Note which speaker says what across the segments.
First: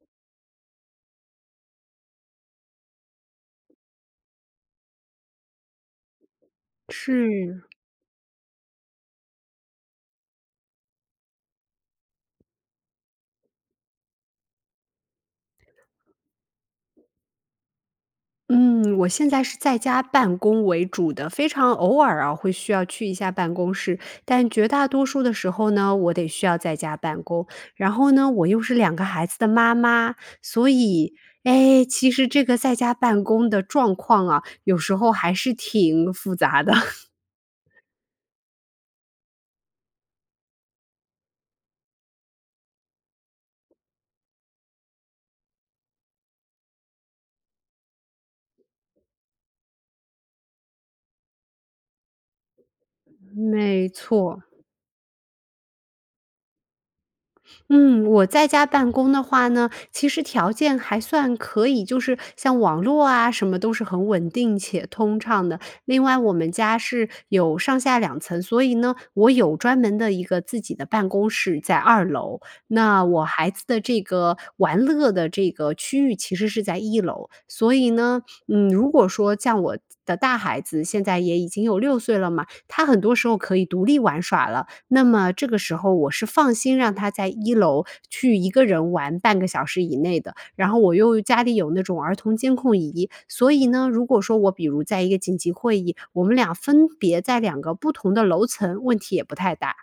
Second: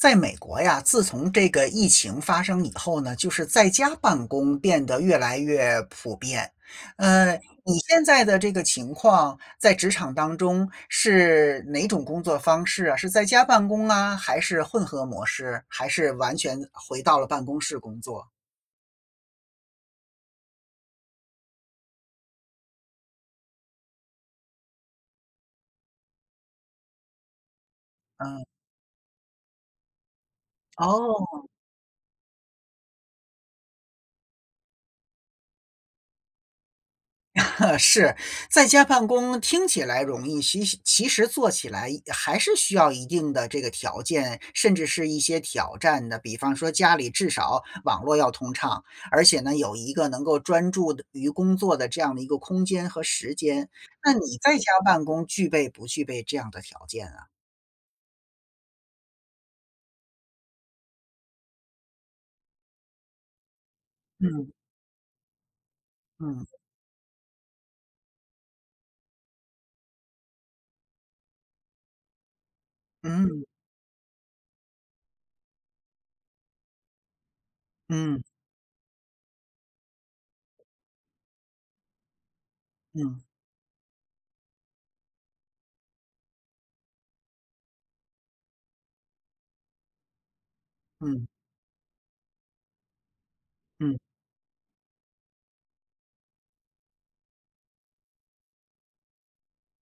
Speaker 1: 在美国呀，自从这个疫情发生以后呢，就是在家办公变得越来越普遍。呃，
Speaker 2: 是。
Speaker 1: 你现在的这个情况，在职场当中是哪种工作方式啊？是在家办公啊？还是混合模式？还是完全回到了办公室工作？
Speaker 2: 嗯，我现在是在家办公为主的，非常偶尔啊，会需要去一下办公室。但绝大多数的时候呢，我得需要在家办公。然后呢，
Speaker 1: 嗯。
Speaker 2: 我又是2个孩子的妈妈，所以，
Speaker 1: 哦。
Speaker 2: 诶，其实这个在家办公的状况啊，有时候还是挺复杂的。
Speaker 1: 是。在家办公听起来容易，其其实做起来，一还是需要一定的这个条件，甚至是一些挑战的。比方说家里至少网络要通畅，而且呢，有一个能够专注的于工作的这样的一个空间和时间，
Speaker 2: 没
Speaker 1: 那你
Speaker 2: 错。
Speaker 1: 在家办公具备不具备这样的条件啊？
Speaker 2: 嗯，我在家办公的话呢，其实条件还算可以，就是像网络啊什么，都是很稳
Speaker 1: 嗯。
Speaker 2: 定且通畅的。另外我
Speaker 1: 嗯。
Speaker 2: 们家是有上下2层，所以呢，我有专门的一个自己的办公室在2楼，那我
Speaker 1: 嗯。
Speaker 2: 孩子的这个玩乐的这个区域其实是在1楼。所以
Speaker 1: 嗯。
Speaker 2: 呢，嗯，如果说像我自的大孩子现在也已经有6岁了嘛，他很多
Speaker 1: 嗯。
Speaker 2: 时候可以独立玩耍了，那么这个时候我是放心让他在1楼去1个人玩半个小时以内的。然后我又
Speaker 1: 嗯。
Speaker 2: 家里有那种儿童监控仪，所以呢，
Speaker 1: 嗯
Speaker 2: 如果说我比如在一个紧急会议，我们俩分别在2个不同的楼层，问题也不太大。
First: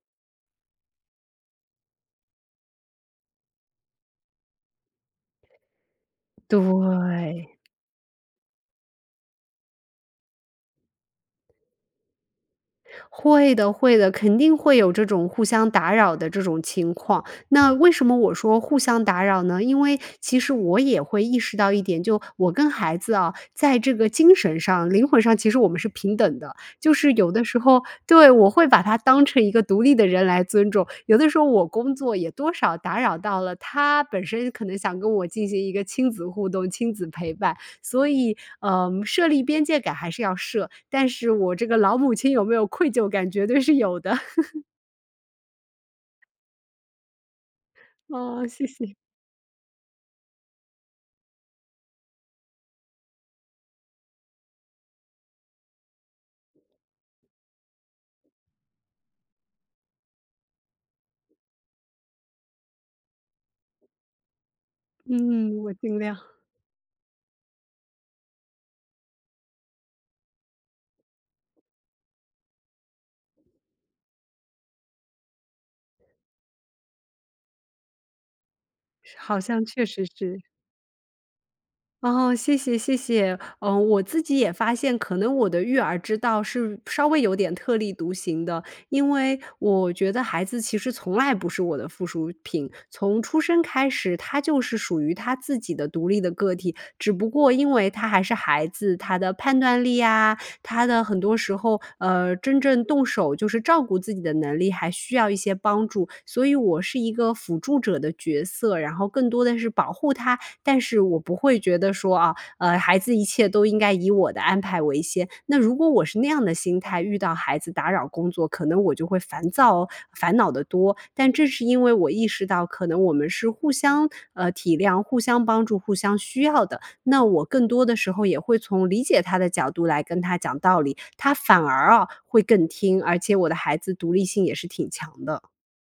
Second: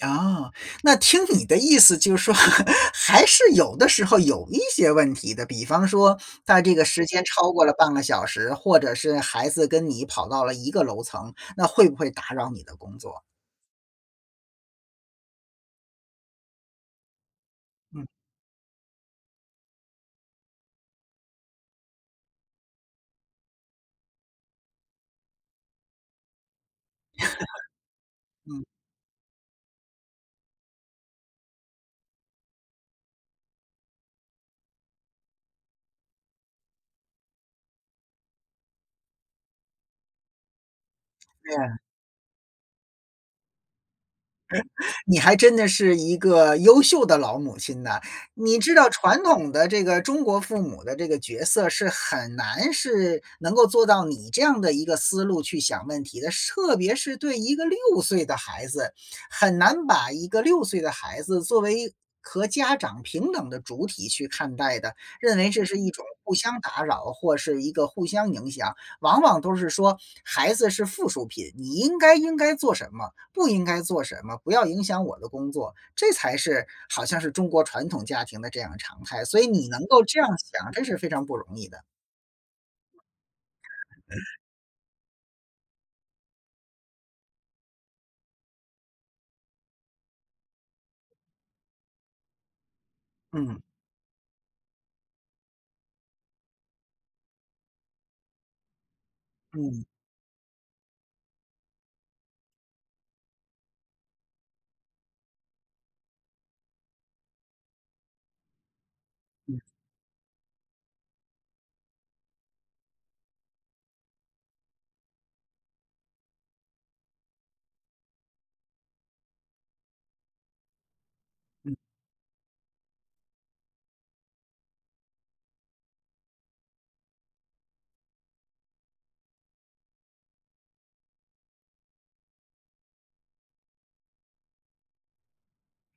Speaker 1: 啊。那听你的意思就是说，还是有的时候有一些问题的，比方说它这个时间超
Speaker 2: 对。
Speaker 1: 过了半个小时，或者是孩子跟你跑到了一个楼层，那会不会打扰你的工作？
Speaker 2: 会的会的，肯定会有这种互相打扰的这种情况。那为
Speaker 1: 嗯。
Speaker 2: 什么我说互相打扰呢？因为其实我也会意识到一点，就我跟孩子哦，在这个精神上、灵魂上，其实我们是平等的，就是有的时候，对，我
Speaker 1: 嗯。
Speaker 2: 把他当成一个独立的人来尊重。有的时候我工作也多少打扰到了他本身可能想跟我进行一个亲子互动、亲子陪伴。所以，呃，设立边界感还是要设，但是我这个
Speaker 1: 嗯。
Speaker 2: 老母亲有没有愧疚感，绝对是有的。
Speaker 1: 你还真的是一个优秀的老母亲呢。
Speaker 2: 啊，
Speaker 1: 你
Speaker 2: 谢
Speaker 1: 知道
Speaker 2: 谢。
Speaker 1: 传统的这个中国父母的这个角色是很难是能够做到你这样的一个思路去想问题的。是特别是对一个6岁的孩子，很难把一个6岁的孩子作为和家长平等的主体去看待的，认为
Speaker 2: 嗯，
Speaker 1: 这
Speaker 2: 我
Speaker 1: 是一
Speaker 2: 尽
Speaker 1: 种
Speaker 2: 量。
Speaker 1: 互相打扰或是一个互相影响。往往都是说孩子是附属品，你应该应该做什么，不应该做什么，不要影响我的工作，这才是好像是中国传统家庭的这样常
Speaker 2: 是
Speaker 1: 态。
Speaker 2: 好
Speaker 1: 所以
Speaker 2: 像
Speaker 1: 你
Speaker 2: 确
Speaker 1: 能够
Speaker 2: 实
Speaker 1: 这样
Speaker 2: 是。
Speaker 1: 想，真是非常不容易的。
Speaker 2: 哦，谢谢谢谢。嗯，我自 己也发现可能我的育儿之道是稍微有点特立独行的，因为我觉得孩子其实从来不是我的附属品。从出
Speaker 1: 嗯。
Speaker 2: 生开始，他就是属于他自己的独立的个体。只不过因为他还是孩子，他的判断
Speaker 1: 嗯。
Speaker 2: 力呀，他的很多时候，呃，真正动手就是照顾自己的能力，还需要一些帮助。所以我是一个辅助者的角色，然后更多
Speaker 1: 嗯。
Speaker 2: 的是保护他，但是我不会觉得说，啊，呃，孩子一切都应该以我的安排为先。那如果我是那样的心态，遇到孩子打扰工作，可能我就会烦躁、烦恼得多。但正是
Speaker 1: 嗯。
Speaker 2: 因为我意识到可能我们是互相，呃，体谅、互相帮助、互相需要的，那我更多的时候也会从理解他的角度来跟他讲道理，他反而啊会更听，而且我的孩子独立性也是挺强的。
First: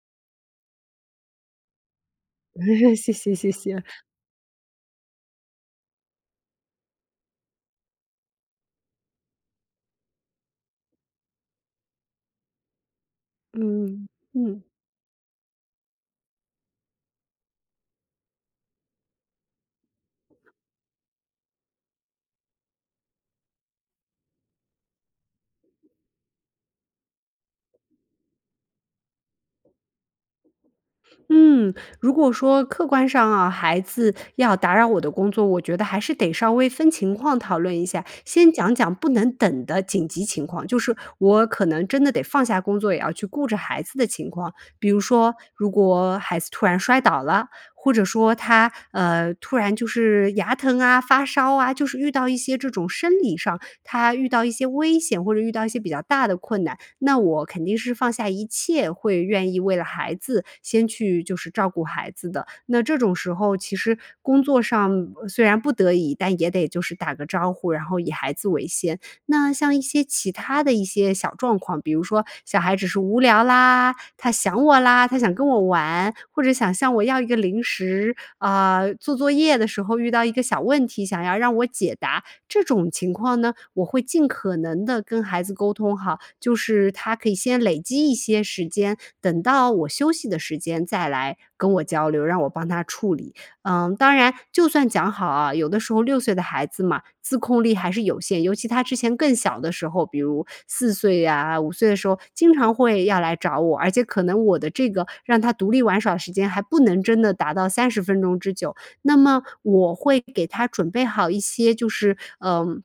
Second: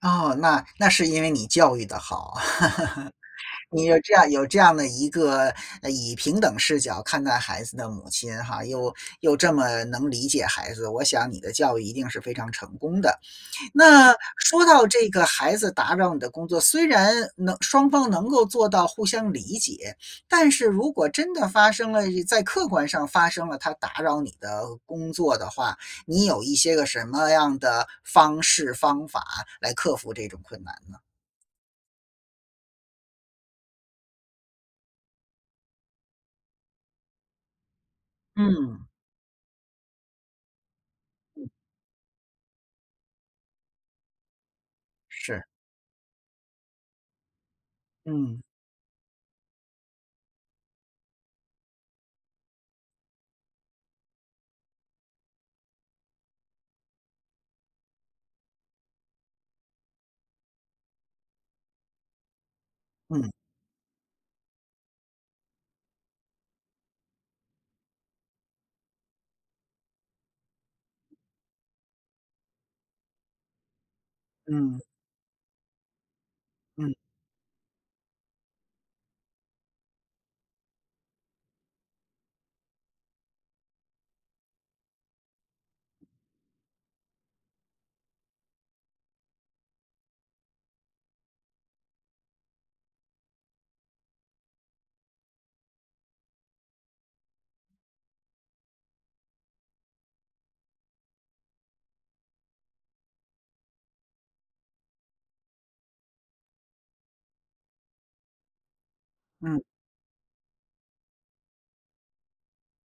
Speaker 1: 哦，那那是因为你教育得好啊，
Speaker 2: 谢谢谢谢。
Speaker 1: 你有这样有这样的一个以平等视角看待孩子的母亲哈，又又这么能理解孩子，我想你的教育一定是非常成功的。
Speaker 2: 嗯，
Speaker 1: 那
Speaker 2: 嗯。
Speaker 1: 说到这个孩子打扰你的工作，虽然能双方能够做到互相理解，但是如果真的发生了，在客观上发生了，他打扰你的工作的话，你有一些个什么样的方式方法来克服这种困难呢？
Speaker 2: 嗯，如果说客观上啊，孩子要打扰我的工作，我觉得还是得稍微分情况讨论一下，先讲
Speaker 1: 嗯。
Speaker 2: 讲不能等的紧急情况，就是我
Speaker 1: 嗯。
Speaker 2: 可能真的得放下工作，也要去顾着孩子的情况。比如说
Speaker 1: 是。
Speaker 2: 如果孩子突然摔倒了，或者说
Speaker 1: 嗯。
Speaker 2: 他，呃，突然就是牙疼啊，发烧啊，就是遇到一些这种生理上，他遇到一些危险或者遇到一些比较大的困难，那我肯定是放下一切会愿意为了孩子，先去就是照顾孩子的。那这种
Speaker 1: 嗯。
Speaker 2: 时候其实工作上虽然不得已，但也得就是打个招呼，然后以孩子为先。那像一些其他的一些小状况，比如说小孩只是无聊啦，他想
Speaker 1: 嗯。
Speaker 2: 我啦，他想跟我玩，或者想
Speaker 1: 嗯。
Speaker 2: 向我要一个零食，啊，做作业的时候遇到一个小问题，想要让我解答，这种情况呢，我会尽可能地跟孩子沟通哈，就是他可以先累积一些时间，等到我休息的时间再来跟我交流，让我帮他处理。嗯，当然，就算讲好啊，有的时候6岁的孩子嘛，自控力还是有限，尤其他之前更小的时候，比如4岁呀，5岁的时候经常会要来找我，而且可能我的这个让他独立玩耍的时间还不能真的达到30分钟之久。那么
Speaker 1: 嗯。
Speaker 2: 我会给他准备好一些就是，呃，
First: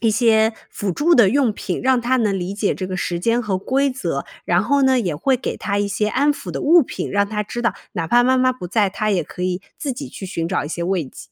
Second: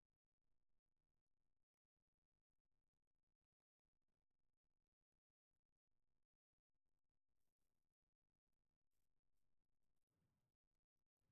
Speaker 2: 一些辅助的用品，让他能理解这个时间和规则，然后呢，也会给他一些安抚的物品，让他知道哪怕妈妈不在，他也可以自己去寻找一些慰藉。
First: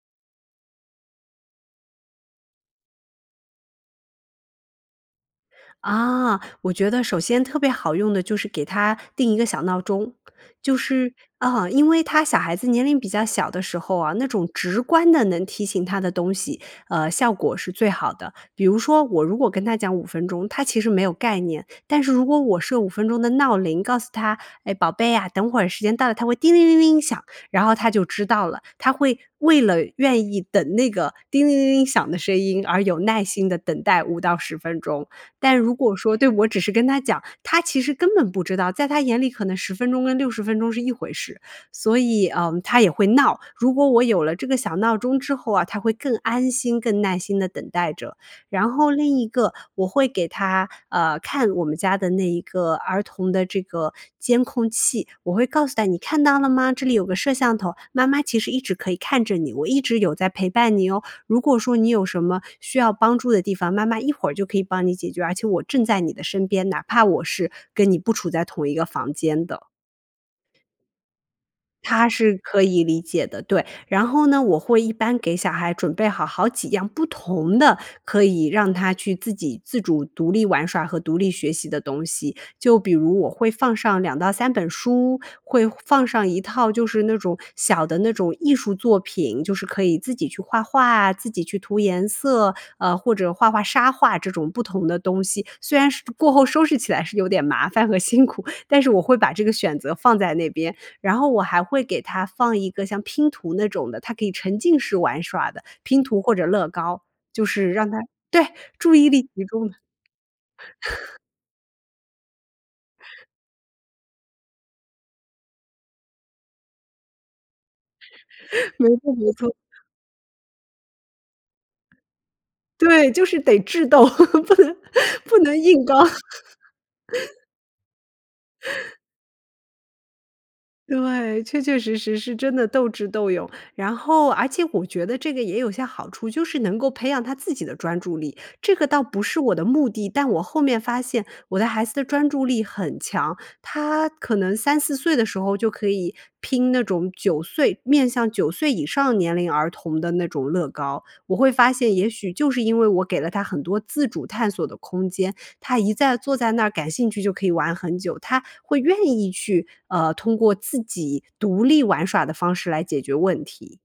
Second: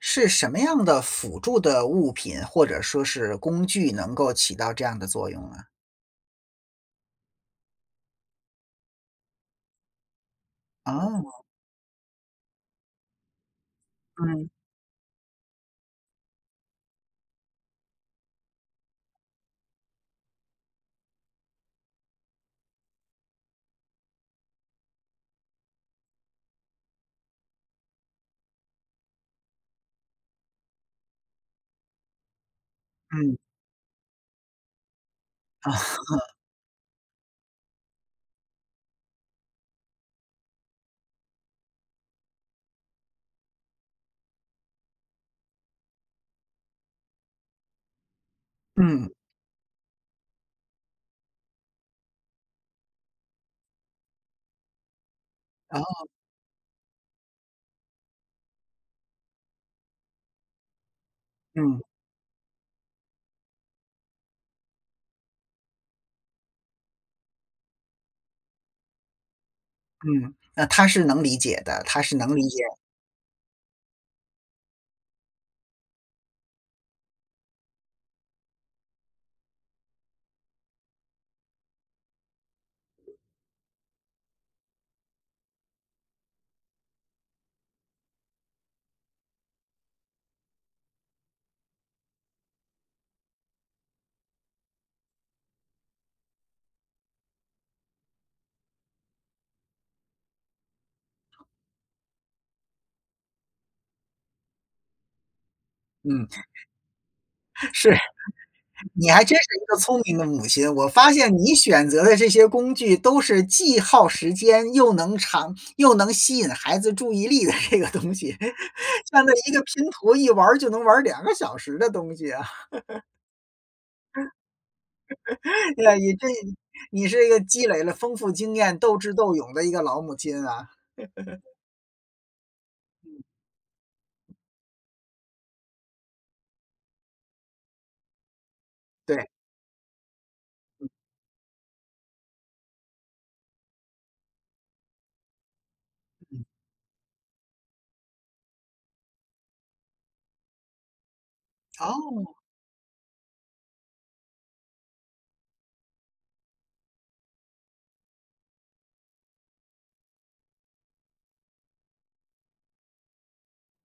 Speaker 1: 是什么样的辅助的物品，或者说是工具能够起到这样的作用呢？
Speaker 2: 啊，我觉得首先特别好用的就是给他定一个小闹钟。就是，
Speaker 1: 啊。
Speaker 2: 啊，因为他小孩子年龄比较小的时候啊，那
Speaker 1: 嗯。
Speaker 2: 种直观的能提醒他的东西，呃，效果是最好的，比如说我如果跟他讲5分钟，他其实没有概念。但是如果我设5分钟的闹铃告诉他，诶，宝贝啊，等会时间到了它会叮铃铃铃响。然后他就知道了，他会为了愿意等那个叮铃铃铃响的声音，而有耐
Speaker 1: 嗯。
Speaker 2: 心地等待5到10分钟，但如果说对，我只是跟他讲，他其实根本不知道，在他眼里可能10分钟跟60分钟是一回事，所以，呃，他也会闹，如果我有了这个小闹钟之后啊，他会更安心更耐心地等待着。然后
Speaker 1: 嗯。
Speaker 2: 另一个我会给他，呃，看我们家的那一个儿童的这个监控器，我会告诉他你
Speaker 1: 哦。
Speaker 2: 看到了吗？这里有个摄像头，妈妈其实一直可以看着你，我一直有在陪伴你哦，如果说
Speaker 1: 嗯。
Speaker 2: 你有什么需要帮助的地方，妈妈一会儿就可以帮你解决，而且我正在你的身边，哪怕我是跟你不处在同一个房间的。
Speaker 1: 嗯，那他是能理解的，他
Speaker 2: 他
Speaker 1: 是
Speaker 2: 是
Speaker 1: 能理
Speaker 2: 可
Speaker 1: 解。
Speaker 2: 以理解的，对。然后呢，我会一般给小孩准备好好几样不同的、可以让他去自己自主独立玩耍和独立学习的东西，就比如我会放上2到3本书，会放上一套就是那种小的那种艺术作品，就是可以自己去画画啊，自己去涂颜色，呃，或者画画沙画这种不同的东西，虽然是过后收拾起来是有点麻烦和辛苦，但是我会把这个选择放在那边。然后我还会给他放一个像拼图那种的，他可以沉浸式玩耍的拼图
Speaker 1: 嗯。
Speaker 2: 或者乐高，就是让
Speaker 1: 是。
Speaker 2: 他对，注意
Speaker 1: 你
Speaker 2: 力
Speaker 1: 还真是
Speaker 2: 集
Speaker 1: 一
Speaker 2: 中的。
Speaker 1: 个聪明的母亲，我发 现你选择的这些工具都是既耗时间又能长又能吸引孩子注意力的这个东西，
Speaker 2: 没错，
Speaker 1: 像
Speaker 2: 没
Speaker 1: 那一
Speaker 2: 错。
Speaker 1: 个 拼图一玩儿就能玩儿2个小时的东西啊。
Speaker 2: 对，就是得智斗，不能不能 硬
Speaker 1: 那
Speaker 2: 刚。
Speaker 1: 你这，你是一个积累了丰富经验，斗 智斗勇的一个老母亲啊。
Speaker 2: 对，确确实实是真的斗智
Speaker 1: 嗯。
Speaker 2: 斗勇，然后而且我觉得这个也有些好处，就是能够培养他自己的专注力。这个倒不
Speaker 1: 对。
Speaker 2: 是我的目的，但我后面
Speaker 1: 嗯。
Speaker 2: 发现，我的孩子的专注力很强，他可能3-4岁的时候就可以拼那种9岁面向9岁以上年龄儿童的那种乐高，我会发现也许
Speaker 1: 哦。
Speaker 2: 就是因为我给了他很多自主探索的空间，他一在坐在那感兴趣就可以玩很久，他会愿意去，呃，通过自己独立玩耍的方式来解决问题。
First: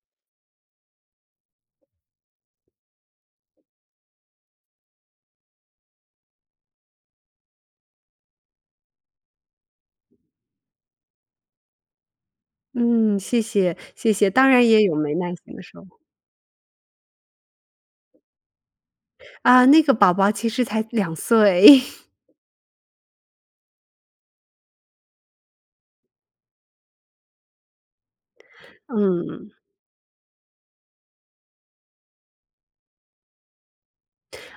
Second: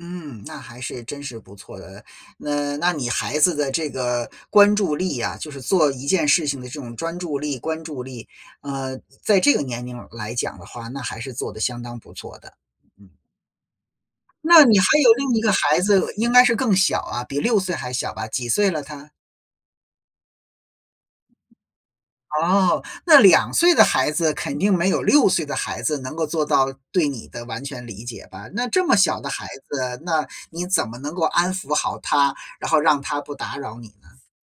Speaker 1: 嗯，那还是真是不错的，那那你孩子的这个关注力啊，就是做一件事情的这种专注力、关注力，呃，在这个年龄来讲的话，那还是做得相当不错的。嗯。
Speaker 2: 嗯，谢谢，谢谢，当
Speaker 1: 那
Speaker 2: 然
Speaker 1: 你
Speaker 2: 也
Speaker 1: 还
Speaker 2: 有
Speaker 1: 有
Speaker 2: 没
Speaker 1: 另
Speaker 2: 耐
Speaker 1: 一个
Speaker 2: 心的时
Speaker 1: 孩
Speaker 2: 候。
Speaker 1: 子应该是更小啊，比6岁还小吧，几岁了他？
Speaker 2: 啊，那个宝宝其实才2岁。
Speaker 1: 哦，那2岁的孩子肯定没有6岁的孩子能够做到对你的完全理解吧？那这么小的孩
Speaker 2: 嗯。
Speaker 1: 子，那你怎么能够安抚好他，然后让他不打扰你呢？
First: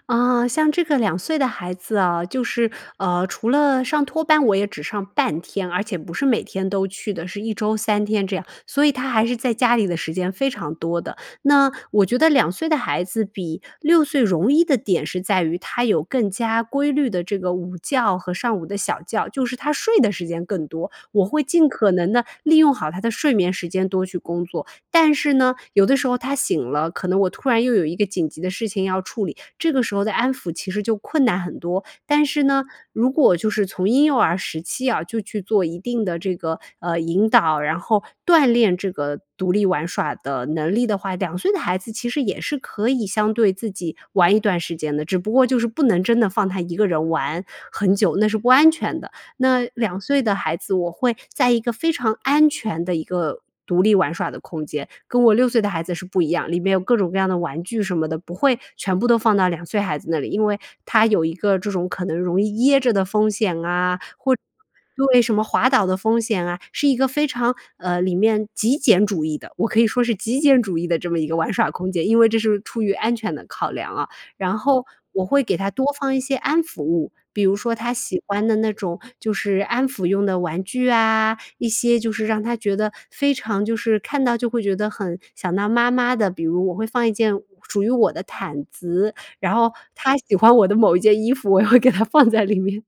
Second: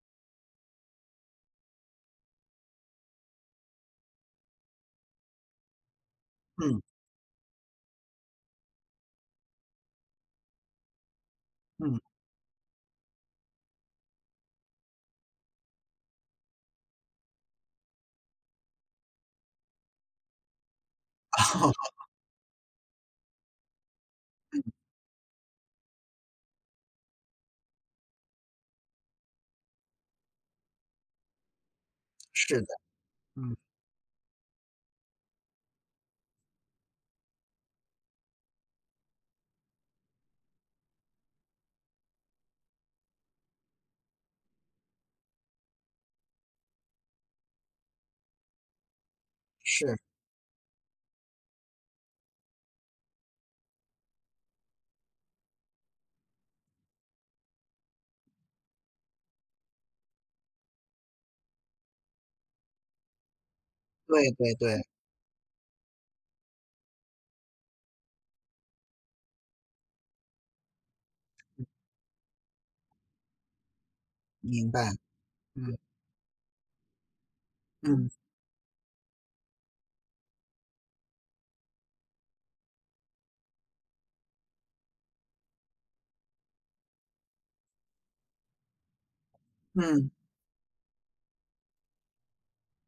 Speaker 2: 啊，像这个2岁的孩子哦，就是，呃，除了上托班我也只上半天，而且不是每天
Speaker 1: 嗯。
Speaker 2: 都去的，是1周3天这样，所以他还是在家里的时间非常多的。那
Speaker 1: 嗯。
Speaker 2: 我觉得2岁的孩子比6岁容易的点是在于他有更加规律的这个午觉和上午的小觉，就是他睡的时间更多，我会尽可 能地利用好他的睡眠时间多去工作。
Speaker 1: 嗯。
Speaker 2: 但是呢，有的时候他醒了，可能我突然又有一个紧急的事情要处理，这个时候的安抚其实就困难很多。但是
Speaker 1: 是
Speaker 2: 呢，
Speaker 1: 的，
Speaker 2: 如果就
Speaker 1: 嗯。
Speaker 2: 是从婴幼儿时期啊，就去做一定的这个，呃，引导，然后锻炼这个独立玩耍的能力的话，2岁的孩子其实也是可以相对自己玩一段时间的，只不过就是不能真的放他一个人玩很久，那是不安全的。那
Speaker 1: 是。
Speaker 2: 2岁的孩子我会在一个非常安全的一个独立玩耍的空间，跟我6岁的孩子是不一样，里面有各种各样的玩具什么的，不会全部都放到2岁孩子那里。因为他有一个这种可能容易噎着的风险啊，
Speaker 1: 对，对，对。
Speaker 2: 或对，因为什么滑倒的风险啊，是一个非常，呃，里面极简主义的，我可以说是极简主义的这么一个玩
Speaker 1: 嗯。
Speaker 2: 耍空间，因为这是出于安全的考量啊。然
Speaker 1: 明
Speaker 2: 后
Speaker 1: 白，
Speaker 2: 我会给他
Speaker 1: 嗯。
Speaker 2: 多放一些安抚物，比如说他
Speaker 1: 嗯。
Speaker 2: 喜欢的那种就是安抚用的玩具啊，一些就是让他觉得非常就是看到就会觉得很想到妈妈的，比如我会放一件属于我的毯子，然后
Speaker 1: 嗯。
Speaker 2: 他喜欢我的某一件衣服，我也会给它放在里面。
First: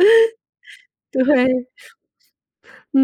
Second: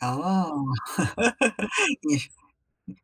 Speaker 1: 哦，
Speaker 2: 对，
Speaker 1: 你是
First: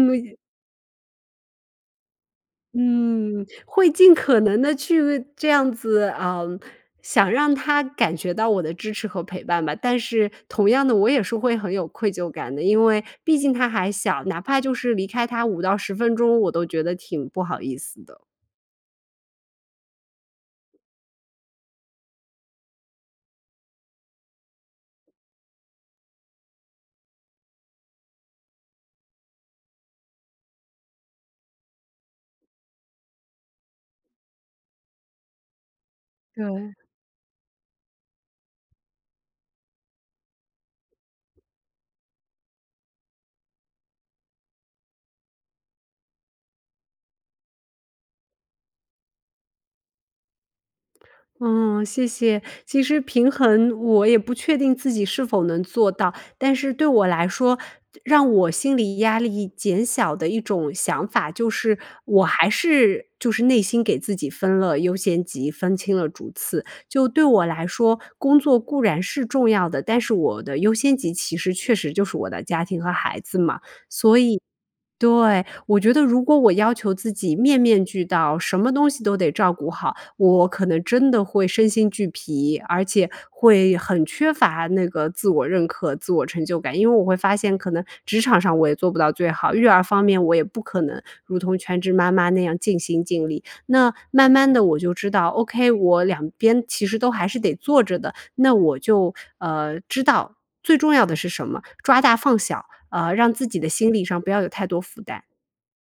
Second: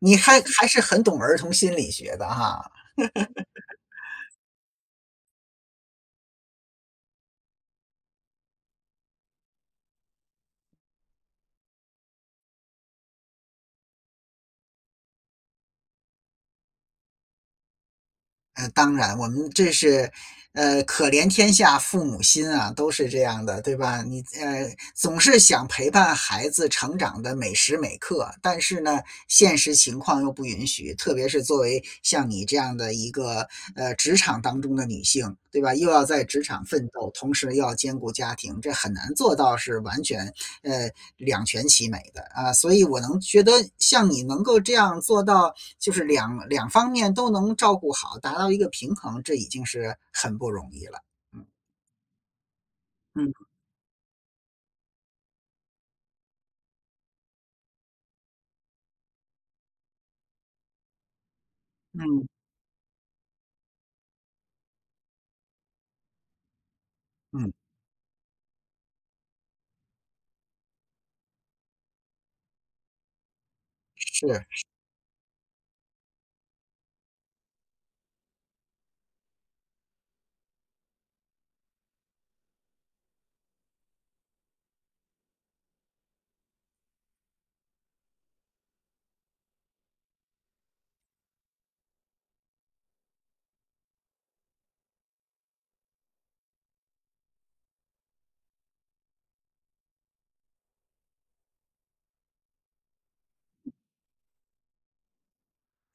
Speaker 1: 你还还是很懂儿童心理学的哈。
Speaker 2: 嗯，会尽 可能地去这样子，呃，想让他感觉到我的支持和陪伴吧。但是同样的，我也是会很有愧疚感的，因为毕竟他还小，哪怕就是离开他5到10分钟，我都觉得挺不好意思的。
Speaker 1: 呃，当然我们这是，呃，可怜天下父母心啊，都是这样的，对吧，你，呃，总是想陪伴孩子成长的每时每刻，但是呢，现实情况又不允许，特别是作为像你这样的一个，呃，职场当中的女性，对吧？又要在职场
Speaker 2: 对。
Speaker 1: 奋斗，同时又要兼顾家庭，这很难做到是完全，呃，两全其美的啊。所以我能觉得像你能够这样做到，就是两两方面都能照顾好，达到一个平衡，这已经是很不容易了。嗯。
Speaker 2: 嗯，谢谢，其实平
Speaker 1: 嗯。
Speaker 2: 衡我也不确定自己是否能做到，但是对我来说，让我心理压力减小的一种想法，就是我
Speaker 1: 嗯。
Speaker 2: 还是就是内心给自己分了优先级，分清了主次。就对我
Speaker 1: 嗯。
Speaker 2: 来说，工作固然是重要的，但是我的优先级其实确实就是我的家庭和孩子嘛，所以
Speaker 1: 是，是。
Speaker 2: 对，我觉得如果我要求自己面面俱到，什么东西都得照顾好，我可能真的会身心俱疲，而且会很缺乏那个自我认可，自我成就感。因为我会发现可能职场上我也做不到最好，育儿方面我也不可能如同全职妈妈那样尽心尽力，那慢慢地我就知道 OK，我两边其实都还是得做着的，那我就，呃，知道最重要的是什么，抓大放小，呃，让自己的心理上不要有太多负担。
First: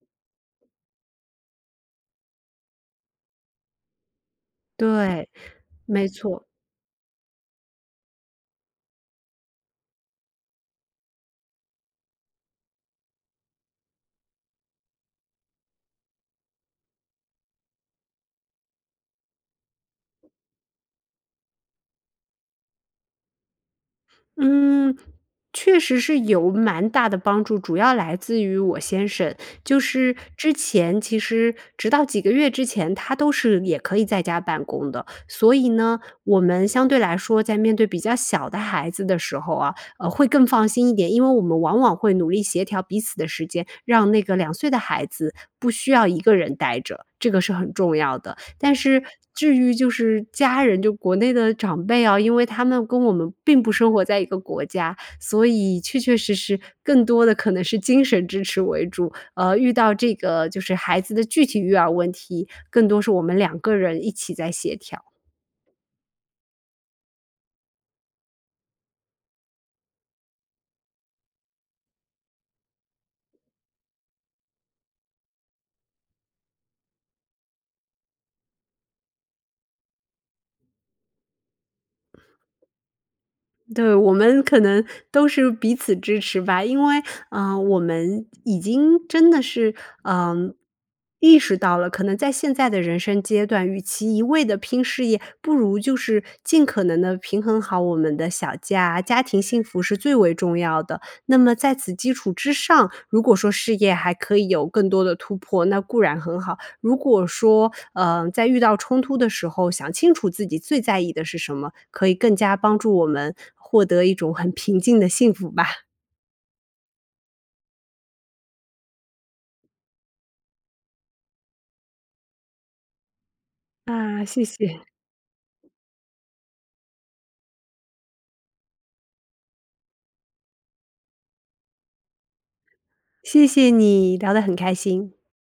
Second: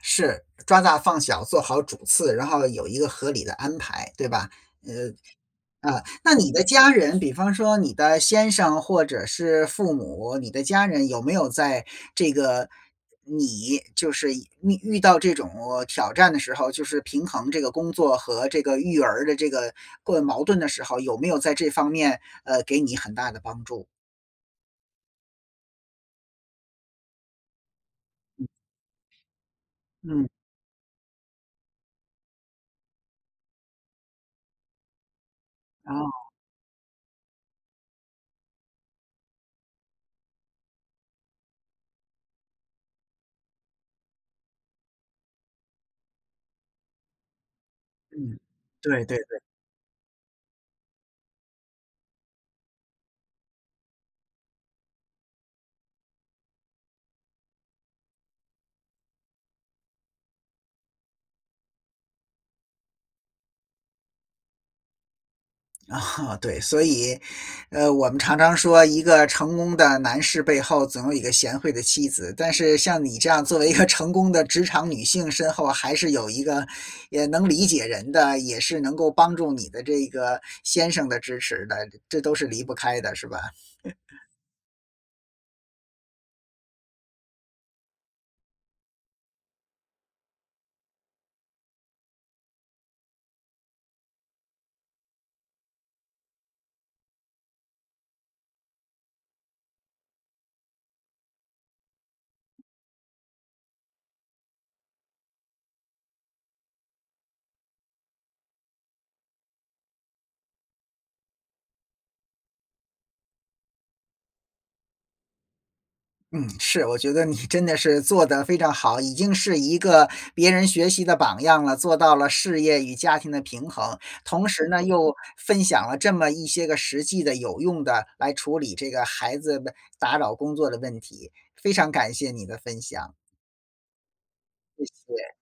Speaker 1: 是，抓大放小，做好主次，然后有一个合理的安排，对吧？
Speaker 2: 对，
Speaker 1: 呃，啊，
Speaker 2: 没
Speaker 1: 那
Speaker 2: 错。
Speaker 1: 你的家人，比方说你的先生或者是父母，你的家人有没有在这个，你，就是遇遇到这种挑战的时候，就是平衡这个工作和这个育儿的这个过矛盾的时候，有没有在这方面，呃，给你很大的帮助？
Speaker 2: 嗯，确实是有蛮大的帮助，主要来自
Speaker 1: 嗯。
Speaker 2: 于我先生。就是
Speaker 1: 嗯。
Speaker 2: 之前，其实直到几个月之前，他都是也可以在家办公的，所以呢，
Speaker 1: 哦。
Speaker 2: 我们相对来说，在面对比较小的孩子的时候啊，呃，会更放心一点。因为我们往往会努力协调彼此的时间，让那个2岁的孩子，不需要一个人呆着，这个是很重要的。
Speaker 1: 嗯，
Speaker 2: 但是
Speaker 1: 对对对。
Speaker 2: 至于就是家人，就国内的长辈啊，因为他们跟我们并不生活在一个国家，所以确确实实更多的可能是精神支持为主，呃，遇到这个就是孩子的具体育儿问题，更多是我们两个人一起在协调。
Speaker 1: 啊，对，所以，呃，我们常常说一个成功的男士背后总有一个贤惠的妻子，但是像你这样作为一个成功的职场女性身后还是有一个，也能理解人的，也是能够帮助你的这个先生的支持的，这都是离不开的，是吧？
Speaker 2: 对，我 们可能都是彼此支持吧，因为，呃，我们已经真的是，呃，意识到了，可能在现在的人生阶段，与其一味地拼事业，不如就是尽可能地平衡好我们的小家，家庭幸福是最为重要的。那么在此基础之上，如果说事业还可以有更多地突破，那固然很好。如果说，呃，在遇到冲突的时候，想清楚自己最在意的是什么，可以更加帮助我们获得一种很平静的幸福吧。
Speaker 1: 嗯，是，我觉得你真的是做得非常好，已经是一个别人学习的榜样了，做到了事业与家庭的平衡。
Speaker 2: 啊，谢
Speaker 1: 同时
Speaker 2: 谢。
Speaker 1: 呢，又分享了这么一些个实际的、有用的来处理这个孩子的打扰工作的问题，非常感谢你的分享。
Speaker 2: 谢谢你，聊得很开
Speaker 1: 谢
Speaker 2: 心。
Speaker 1: 谢。